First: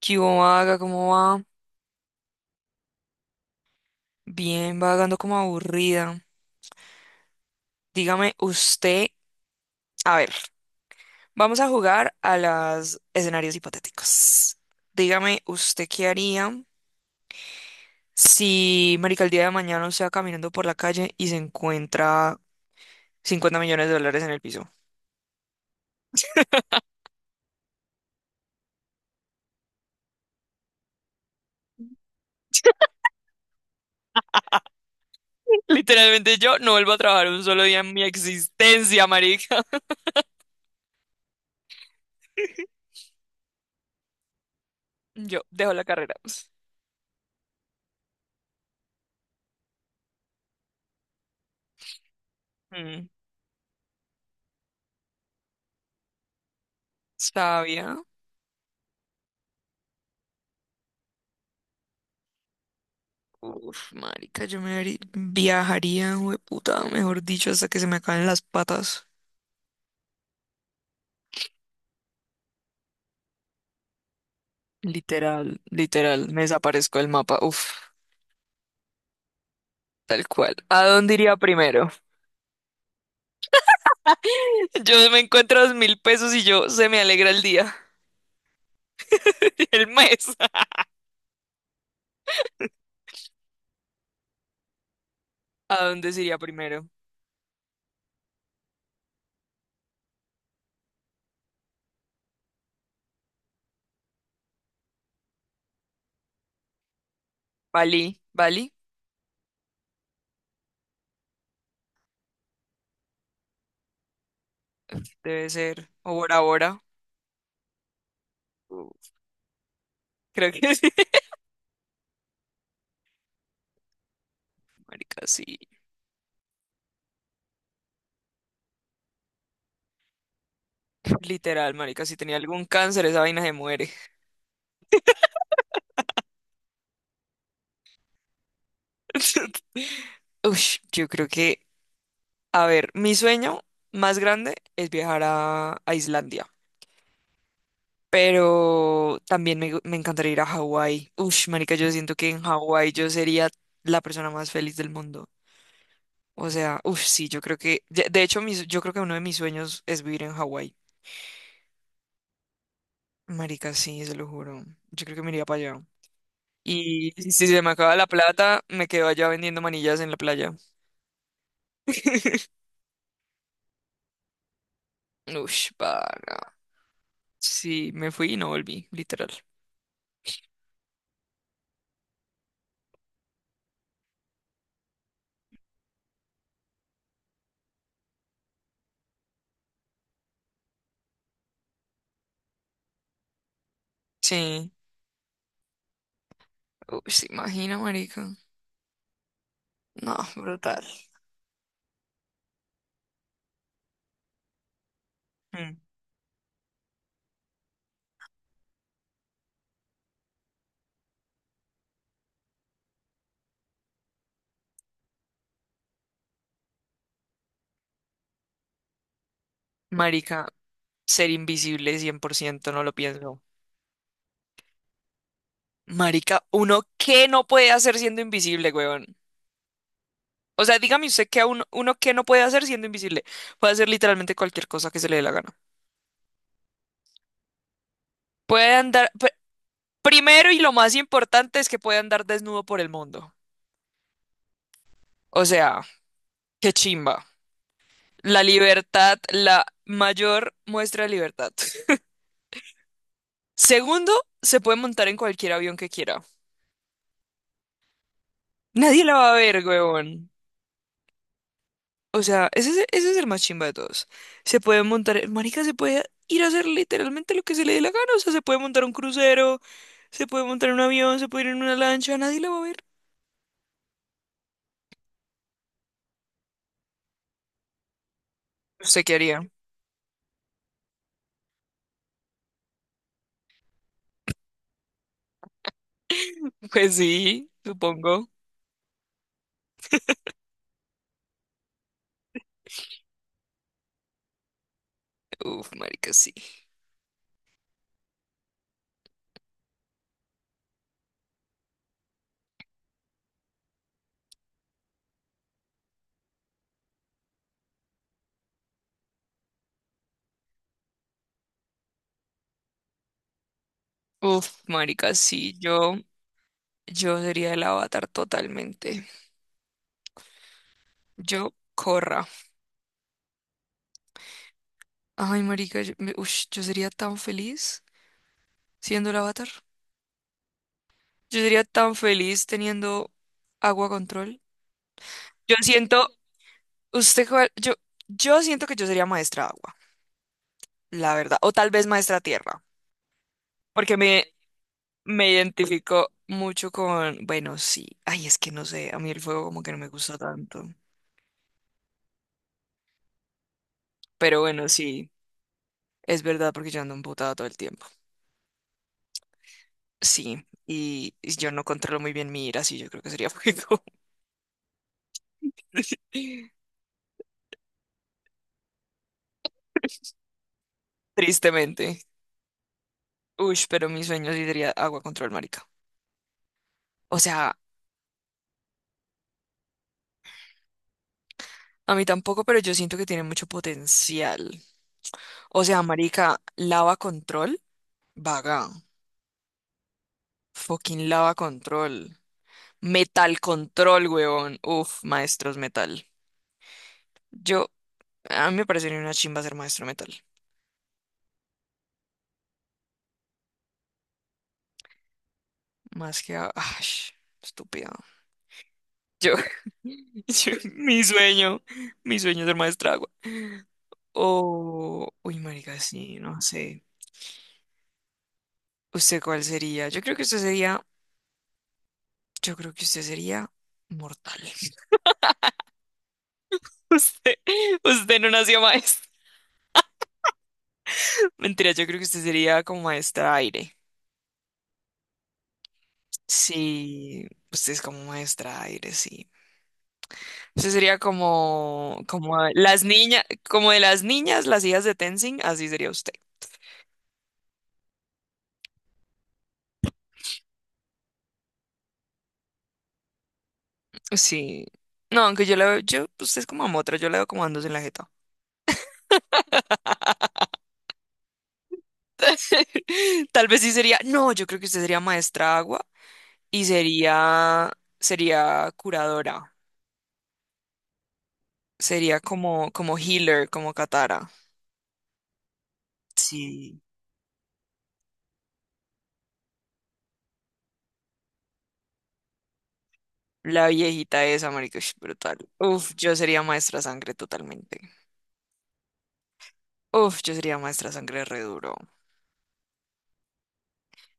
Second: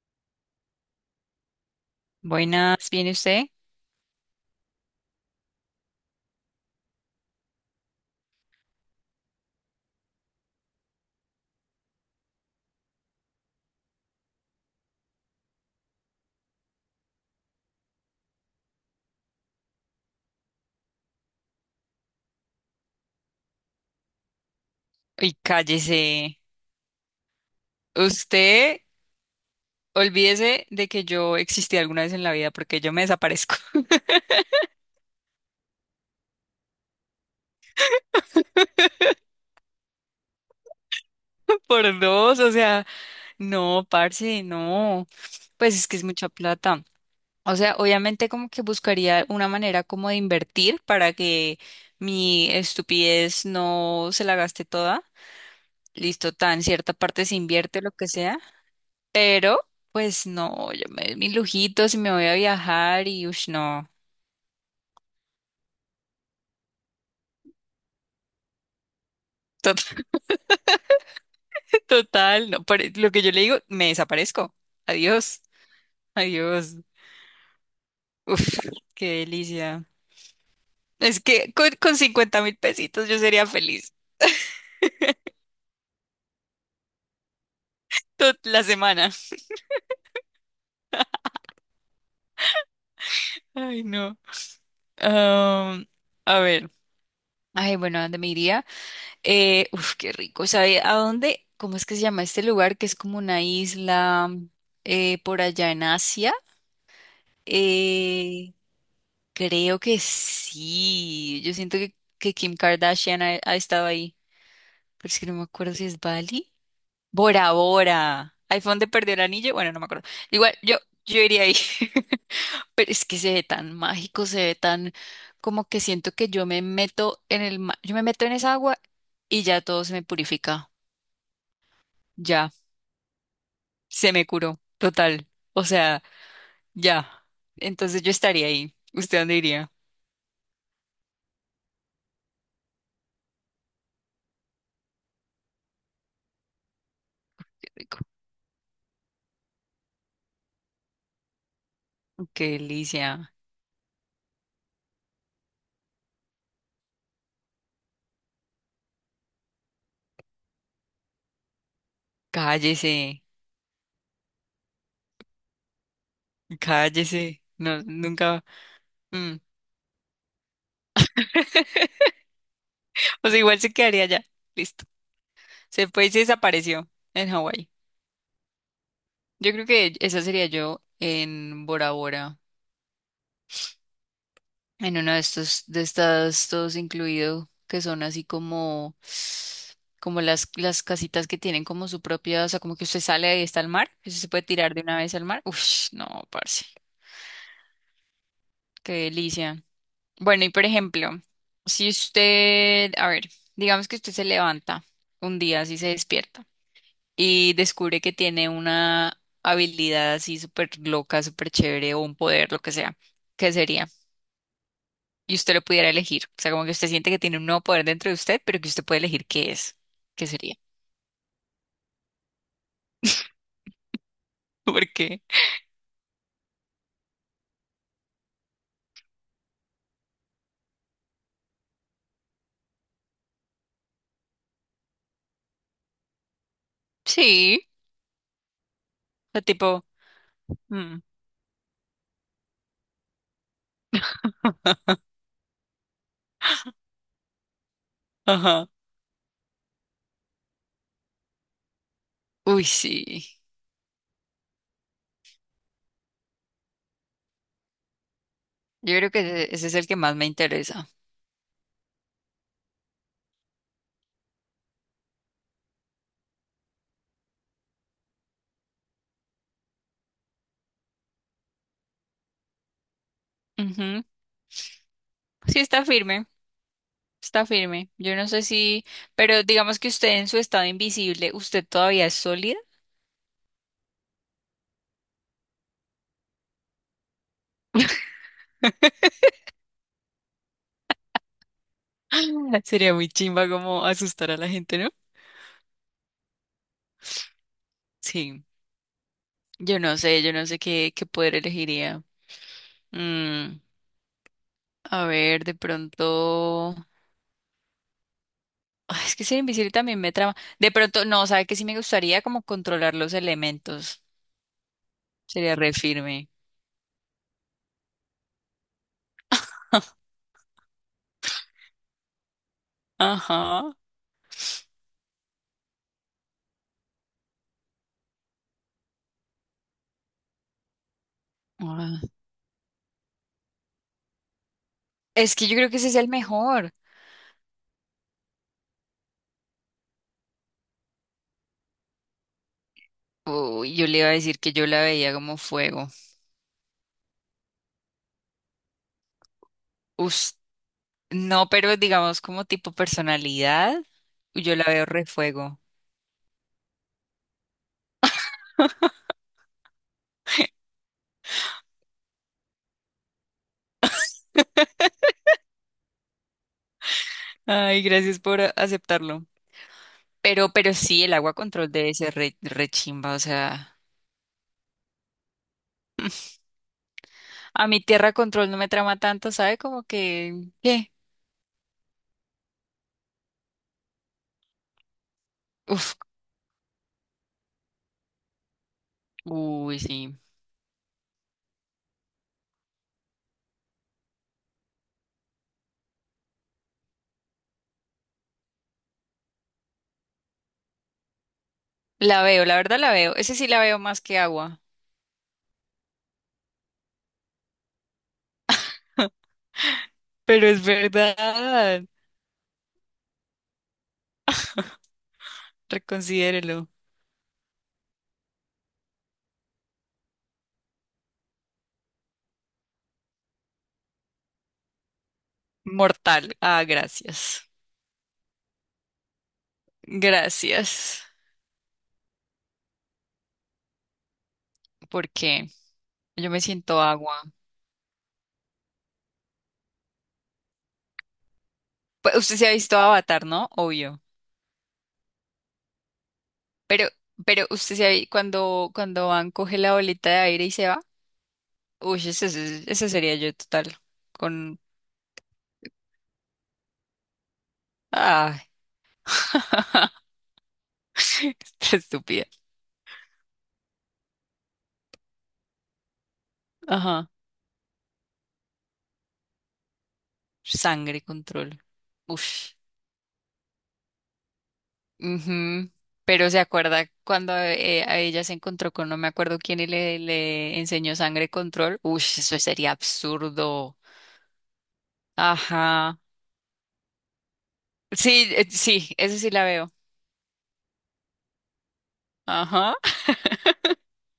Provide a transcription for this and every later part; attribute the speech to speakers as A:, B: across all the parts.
A: ¿Qué hubo, vaga? ¿Cómo va?
B: Buenas, ¿viene usted?
A: Bien, vagando como aburrida. Dígame usted, a ver, vamos a jugar a los escenarios hipotéticos. Dígame usted qué haría si, marica, el día de mañana usted va caminando por la calle y se encuentra 50 millones de dólares en el piso.
B: Y cállese. Usted, olvídese de que yo existí alguna vez en la vida porque yo me desaparezco
A: Literalmente yo no vuelvo a trabajar un solo día en mi existencia, marica.
B: por dos. O sea, no, parce, no.
A: Yo dejo
B: Pues
A: la
B: es que es
A: carrera.
B: mucha plata. O sea, obviamente como que buscaría una manera como de invertir para que mi
A: Mm,
B: estupidez no se la gaste toda. Listo, tan cierta parte se invierte lo
A: sabia.
B: que sea, pero pues no, yo me doy mis lujitos y me voy a viajar y ush, no.
A: Uf, marica, viajaría, puta, mejor dicho, hasta que se me acaben las patas.
B: Total, no, por lo que yo le digo, me desaparezco. Adiós,
A: Literal, literal, me
B: adiós.
A: desaparezco del mapa. Uf,
B: Uf, qué delicia.
A: tal cual. ¿A dónde
B: Es
A: iría
B: que con,
A: primero?
B: con 50 mil pesitos yo sería feliz
A: Yo me encuentro 2000 pesos y yo se me alegra el día,
B: toda la semana.
A: el mes.
B: Ay, no.
A: ¿A
B: Am,
A: dónde se iría
B: a ver.
A: primero?
B: Ay, bueno, ¿a ¿dónde me iría? Uf, qué rico. ¿Sabe a dónde? ¿Cómo es que se llama este lugar? Que es como una isla por allá en Asia.
A: Bali,
B: Eh,
A: Bali,
B: creo que sí. Yo siento que Kim Kardashian ha estado ahí. Pero es que no me
A: debe
B: acuerdo si
A: ser,
B: es
A: o Bora
B: Bali.
A: Bora.
B: Bora Bora. Ahí fue donde
A: Uf,
B: perdió el anillo. Bueno, no me acuerdo.
A: creo
B: Igual,
A: que sí.
B: yo iría ahí. Pero es que se ve tan mágico, se ve tan
A: Marica, sí.
B: como que siento que yo me meto en el yo me meto en esa agua y ya todo se me purifica.
A: Literal, marica, si tenía
B: Ya,
A: algún cáncer, esa vaina se muere.
B: se me curó. Total. O sea, ya. Entonces yo estaría ahí. ¿Usted dónde iría?
A: Uy, yo creo que, a ver, mi sueño más grande es viajar a Islandia,
B: Rico.
A: pero también me encantaría ir a Hawái. Ush, marica, yo siento que en
B: Qué
A: Hawái yo
B: delicia.
A: sería la persona más feliz del mundo. O sea, uff, sí, yo creo que, de hecho, yo creo que uno de mis sueños es vivir en Hawái.
B: Cállese.
A: Marica, sí, se lo juro. Yo creo que me iría para allá. Y si
B: Cállese.
A: si se me
B: No,
A: acaba la
B: nunca.
A: plata, me quedo allá
B: Mm.
A: vendiendo manillas en la playa.
B: O sea, igual se quedaría allá. Listo.
A: Ush,
B: Se fue y se
A: paga.
B: desapareció en Hawái.
A: Sí, me fui y no volví, literal.
B: Yo creo que esa sería yo en Bora Bora, en uno de estos, de estas, todos incluido, que son así como, como las casitas que tienen como su propia, o sea, como que usted sale y está al mar, que usted se puede
A: Sí.
B: tirar de una vez al mar. Uf, no, parce,
A: Uy, se imagina, marica.
B: qué delicia.
A: No,
B: Bueno, y por
A: brutal.
B: ejemplo, si usted, a ver, digamos que usted se levanta un día,
A: Mm.
B: así se despierta. Y descubre que tiene una habilidad así súper loca, súper chévere o un poder, lo que sea, ¿qué sería? Y usted lo pudiera elegir. O sea, como que usted siente que tiene un nuevo poder dentro de usted, pero que usted puede elegir qué es. ¿Qué
A: Marica,
B: sería?
A: ser invisible 100% no lo pienso.
B: ¿Por qué?
A: Marica, ¿uno qué no puede hacer siendo invisible, weón? O sea, dígame usted que a uno, uno qué no puede hacer siendo invisible. Puede hacer literalmente cualquier cosa que se le dé la gana.
B: Sí.
A: Puede andar, pr-
B: O sea, tipo,
A: Primero y lo más
B: mm,
A: importante es que puede andar desnudo por el mundo. O sea, qué chimba. La
B: ajá.
A: libertad, la mayor muestra de libertad.
B: Uy, sí.
A: Segundo, se puede montar en cualquier avión que quiera.
B: Yo
A: Nadie
B: creo
A: la
B: que
A: va a
B: ese
A: ver,
B: ese es el que más me
A: weón.
B: interesa.
A: O sea, ese es el más chimba de todos. Se puede montar, marica, se puede ir a hacer literalmente lo que se le dé la gana. O sea, se puede montar un crucero, se puede montar un avión, se puede ir en una lancha, nadie la va a ver.
B: Ujú. Sí, está firme. Está firme. Yo no sé si,
A: ¿Usted qué haría?
B: pero digamos que usted en su estado invisible, ¿usted todavía es sólida?
A: Pues sí, supongo.
B: Sería muy chimba como asustar a la gente, ¿no?
A: Uf, marica, sí.
B: Sí, yo no sé qué poder elegiría. Mm, a ver, de pronto... Ay, es que ser invisible también me trama. De pronto, no, ¿sabe que sí me gustaría como controlar los elementos?
A: Uf, marica, sí.
B: Sería re firme.
A: Yo sería el avatar totalmente. Yo, corra.
B: Ajá.
A: Ay, marica, yo sería tan feliz siendo el avatar. Yo sería tan
B: Ah,
A: feliz teniendo agua control.
B: es que
A: Yo
B: yo creo que ese es
A: siento,
B: el mejor.
A: Usted, cuál- yo, yo siento que yo sería maestra agua, la verdad, o tal vez maestra tierra,
B: Uy, yo
A: porque
B: le iba a decir que yo la veía
A: me
B: como fuego.
A: identifico mucho con, bueno, sí, ay, es que no sé, a mí el fuego como que no me gusta
B: Us-
A: tanto,
B: no, pero digamos como tipo personalidad,
A: pero
B: yo la
A: bueno,
B: veo re
A: sí,
B: fuego.
A: es verdad porque yo ando emputada todo el tiempo, sí, y yo no controlo muy bien mi ira, sí, yo creo que sería fuego,
B: Ay, gracias por aceptarlo. Pero sí, el agua control debe
A: tristemente.
B: ser re, re chimba, o
A: Uy,
B: sea,
A: pero mi sueño sí sería agua control, marica. O sea,
B: a mi tierra control no me trama tanto, ¿sabe? Como que, ¿qué?
A: a mí tampoco, pero yo siento que tiene mucho potencial. O sea,
B: Uf,
A: marica, lava control. Vaga.
B: uy, sí.
A: Fucking lava control. Metal control, huevón. Uf, maestros metal. Yo, a mí me parecería una chimba ser maestro metal.
B: La veo, la verdad la veo. Ese sí la veo más que agua.
A: Ay, estúpido. Yo,
B: Pero
A: yo-
B: es
A: mi sueño,
B: verdad.
A: mi sueño es ser maestra agua. O, uy, marica, sí, no
B: Reconsidérelo.
A: sé. ¿Usted cuál sería? Yo creo que usted sería mortal.
B: Mortal. Ah,
A: Usted,
B: gracias.
A: usted no nació maestro.
B: Gracias.
A: Mentira, yo creo que usted sería como maestra aire.
B: Porque yo me siento agua.
A: Sí, usted es como maestra aire, sí. Usted sería como,
B: Pues, usted se ha visto Avatar, ¿no?
A: como de
B: Obvio.
A: las niñas, las hijas de Tenzin, así sería usted.
B: Pero, pero usted se ha cuando, cuando van, coge la bolita de aire y se va. Uy, ese sería yo total. Con.
A: Sí. No, aunque yo la veo, yo, usted es como otra, yo la veo como andos en la jeta.
B: Ah, está estúpida.
A: Tal vez sí sería, no, yo creo que usted sería maestra agua y
B: Ajá.
A: sería, sería curadora.
B: Sangre, control.
A: Sería
B: Uff.
A: como, como healer, como Katara.
B: Ujú. Pero se
A: Sí.
B: acuerda cuando a ella se encontró con no me acuerdo quién y le enseñó sangre, control. Uy, eso sería
A: La
B: absurdo.
A: viejita esa, marica, ush, brutal. Uf,
B: Ajá.
A: yo sería maestra sangre totalmente.
B: Sí, sí, eso sí la veo.
A: Uf, yo sería maestra sangre re duro.
B: Ajá.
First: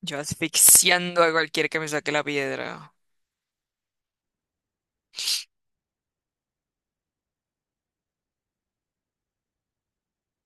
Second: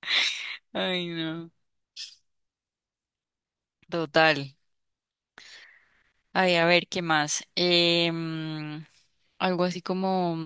A: Yo
B: Ay,
A: asfixiando a
B: no.
A: cualquier que me saque la piedra.
B: Total. Ay, a ver, ¿qué más? Algo así como.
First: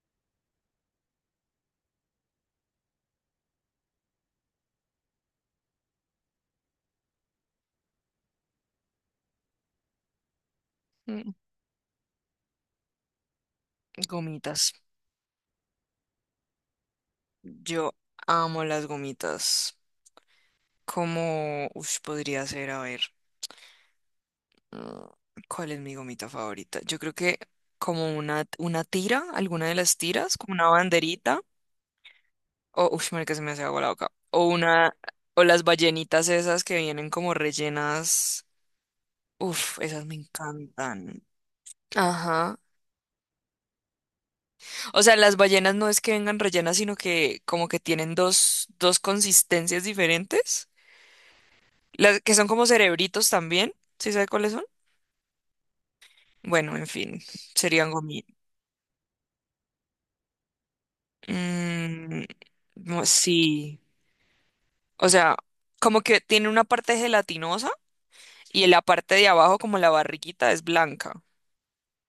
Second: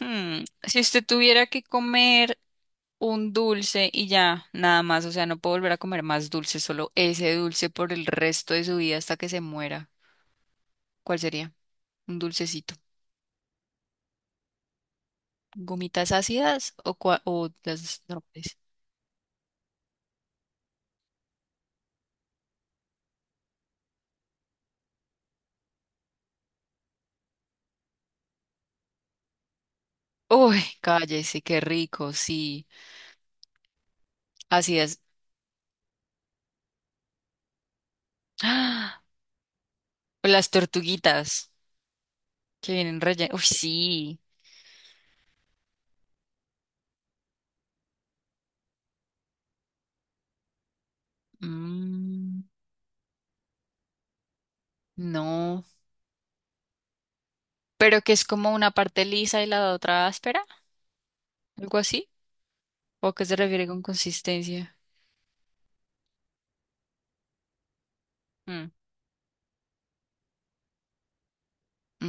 B: Si usted tuviera que comer un dulce y ya, nada más, o sea, no puedo volver a comer más dulce, solo ese dulce por el resto de su vida hasta que se muera, ¿cuál
A: Mm,
B: sería? Un dulcecito.
A: gomitas.
B: ¿Gomitas ácidas o, o
A: Yo
B: las normales?
A: amo las gomitas. ¿Cómo ush, podría ser? A ver, mm, ¿cuál es mi gomita favorita? Yo creo que como una tira, alguna de las tiras, como
B: Uy,
A: una banderita.
B: cállese, qué rico, sí.
A: O, uff, marica, se me hace agua la boca. O una,
B: Ácidas.
A: o las ballenitas esas que vienen como rellenas.
B: ¡Ah!
A: Uf, esas me
B: O las
A: encantan.
B: tortuguitas
A: Ajá.
B: que vienen rellenas. Uy, sí.
A: O sea, las ballenas no es que vengan rellenas, sino que como que tienen dos consistencias diferentes, las que
B: Mm,
A: son como cerebritos también, ¿sí sabe cuáles son?
B: no.
A: Bueno, en fin, serían
B: Pero que
A: gomi.
B: es como una parte lisa y la otra áspera, algo así.
A: Mm, no,
B: ¿O a qué se refiere
A: sí,
B: con consistencia?
A: o sea, como que tiene una parte gelatinosa y en
B: Mm.
A: la parte de abajo, como la barriguita, es blanca,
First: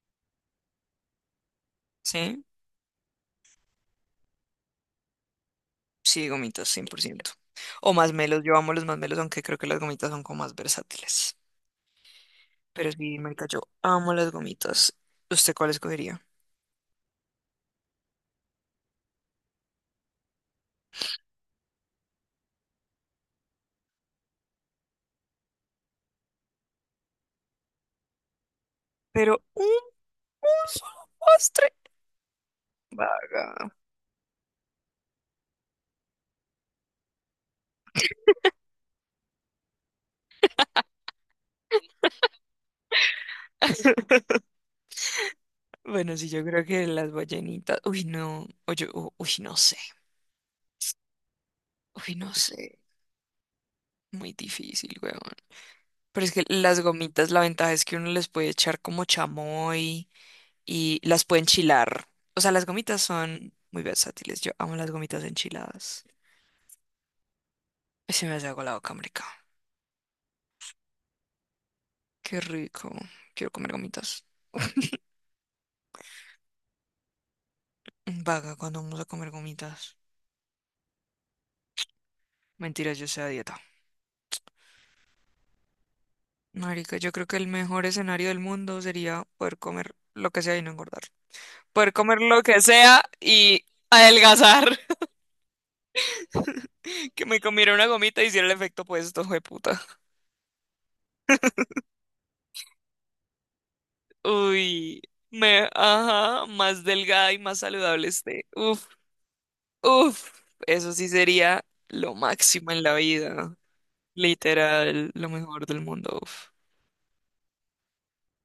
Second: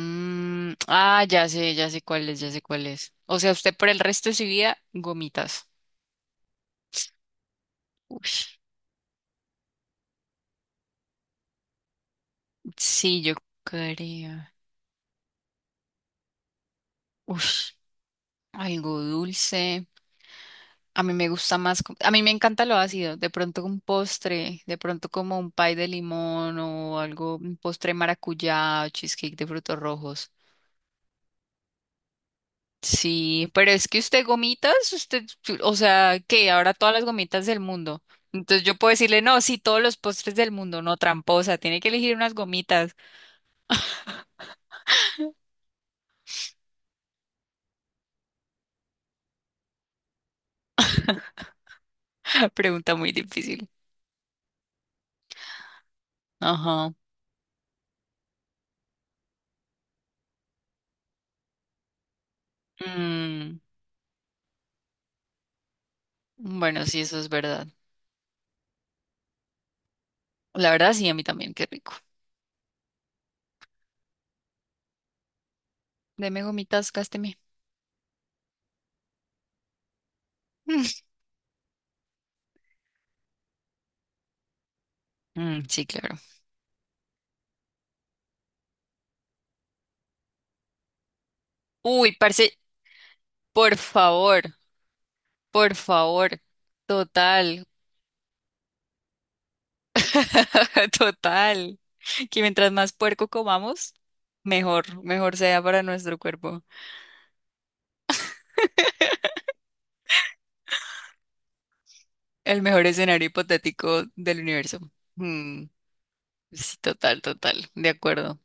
B: Mm, ah, ya sé cuál es,
A: ¿sí?
B: ya sé cuál es. O sea, usted por el resto de su vida, gomitas.
A: Sí, gomitas, 100%. O masmelos, yo
B: Ush.
A: amo los masmelos, aunque creo que las gomitas son como más versátiles. Pero sí,
B: Sí, yo
A: marica, yo amo las
B: creo.
A: gomitas. ¿Usted cuál escogería?
B: Ush. Algo dulce. A mí me gusta más, a mí me encanta lo ácido, de pronto un postre, de pronto como un pie de limón o algo, un postre de maracuyá, o cheesecake
A: pero
B: de
A: un,
B: frutos rojos.
A: un solo postre.
B: Sí,
A: Vaga.
B: pero es que usted gomitas, usted, o sea, que ahora todas las gomitas del mundo. Entonces yo puedo decirle, no, sí, todos los postres del mundo, no, tramposa, tiene que elegir unas gomitas.
A: Bueno, sí, yo creo que las ballenitas. Uy, no. Uy, no sé. Uy, no sé.
B: Pregunta muy difícil.
A: Muy difícil, weón. Pero es que las
B: Ajá.
A: gomitas, la ventaja es que uno les puede echar como chamoy y las puede enchilar. O sea, las gomitas son
B: Mm,
A: muy versátiles. Yo amo las gomitas enchiladas.
B: bueno, sí, eso es verdad.
A: Ay, se me hace agua la boca, marica.
B: La verdad, sí, a mí también, qué rico.
A: Qué rico. Quiero comer gomitas.
B: Deme gomitas, gásteme.
A: Vaga, ¿cuando vamos a comer gomitas? Mentiras, yo sé a dieta.
B: Mm, sí, claro.
A: Marica, yo creo que el mejor escenario del mundo sería poder comer lo que sea y no engordar. Poder
B: Uy,
A: comer lo
B: parce,
A: que sea y
B: por favor,
A: adelgazar.
B: por favor.
A: Que me
B: Total.
A: comiera una gomita y hiciera el efecto opuesto, puta.
B: Total. Que mientras más puerco comamos,
A: Uy,
B: mejor, mejor sea para nuestro
A: ajá,
B: cuerpo.
A: más delgada y más saludable esté. Uf, uf, eso sí sería lo
B: El
A: máximo en
B: mejor
A: la
B: escenario
A: vida.
B: hipotético del universo.
A: Literal, lo
B: Mm,
A: mejor del mundo. Uf.
B: sí, total, total. De acuerdo.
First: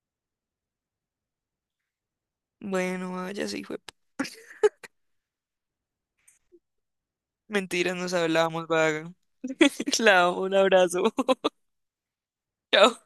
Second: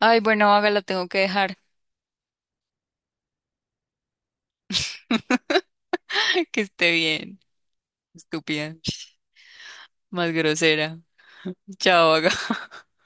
B: Ay, bueno, hágala, tengo que dejar.
A: Bueno, vaya, sí, fue.
B: Que esté bien.
A: Mentiras, nos hablábamos,
B: Estúpida.
A: vaga. La
B: Más
A: amo, un
B: grosera.
A: abrazo.
B: Chao, Vaga.
A: Chao.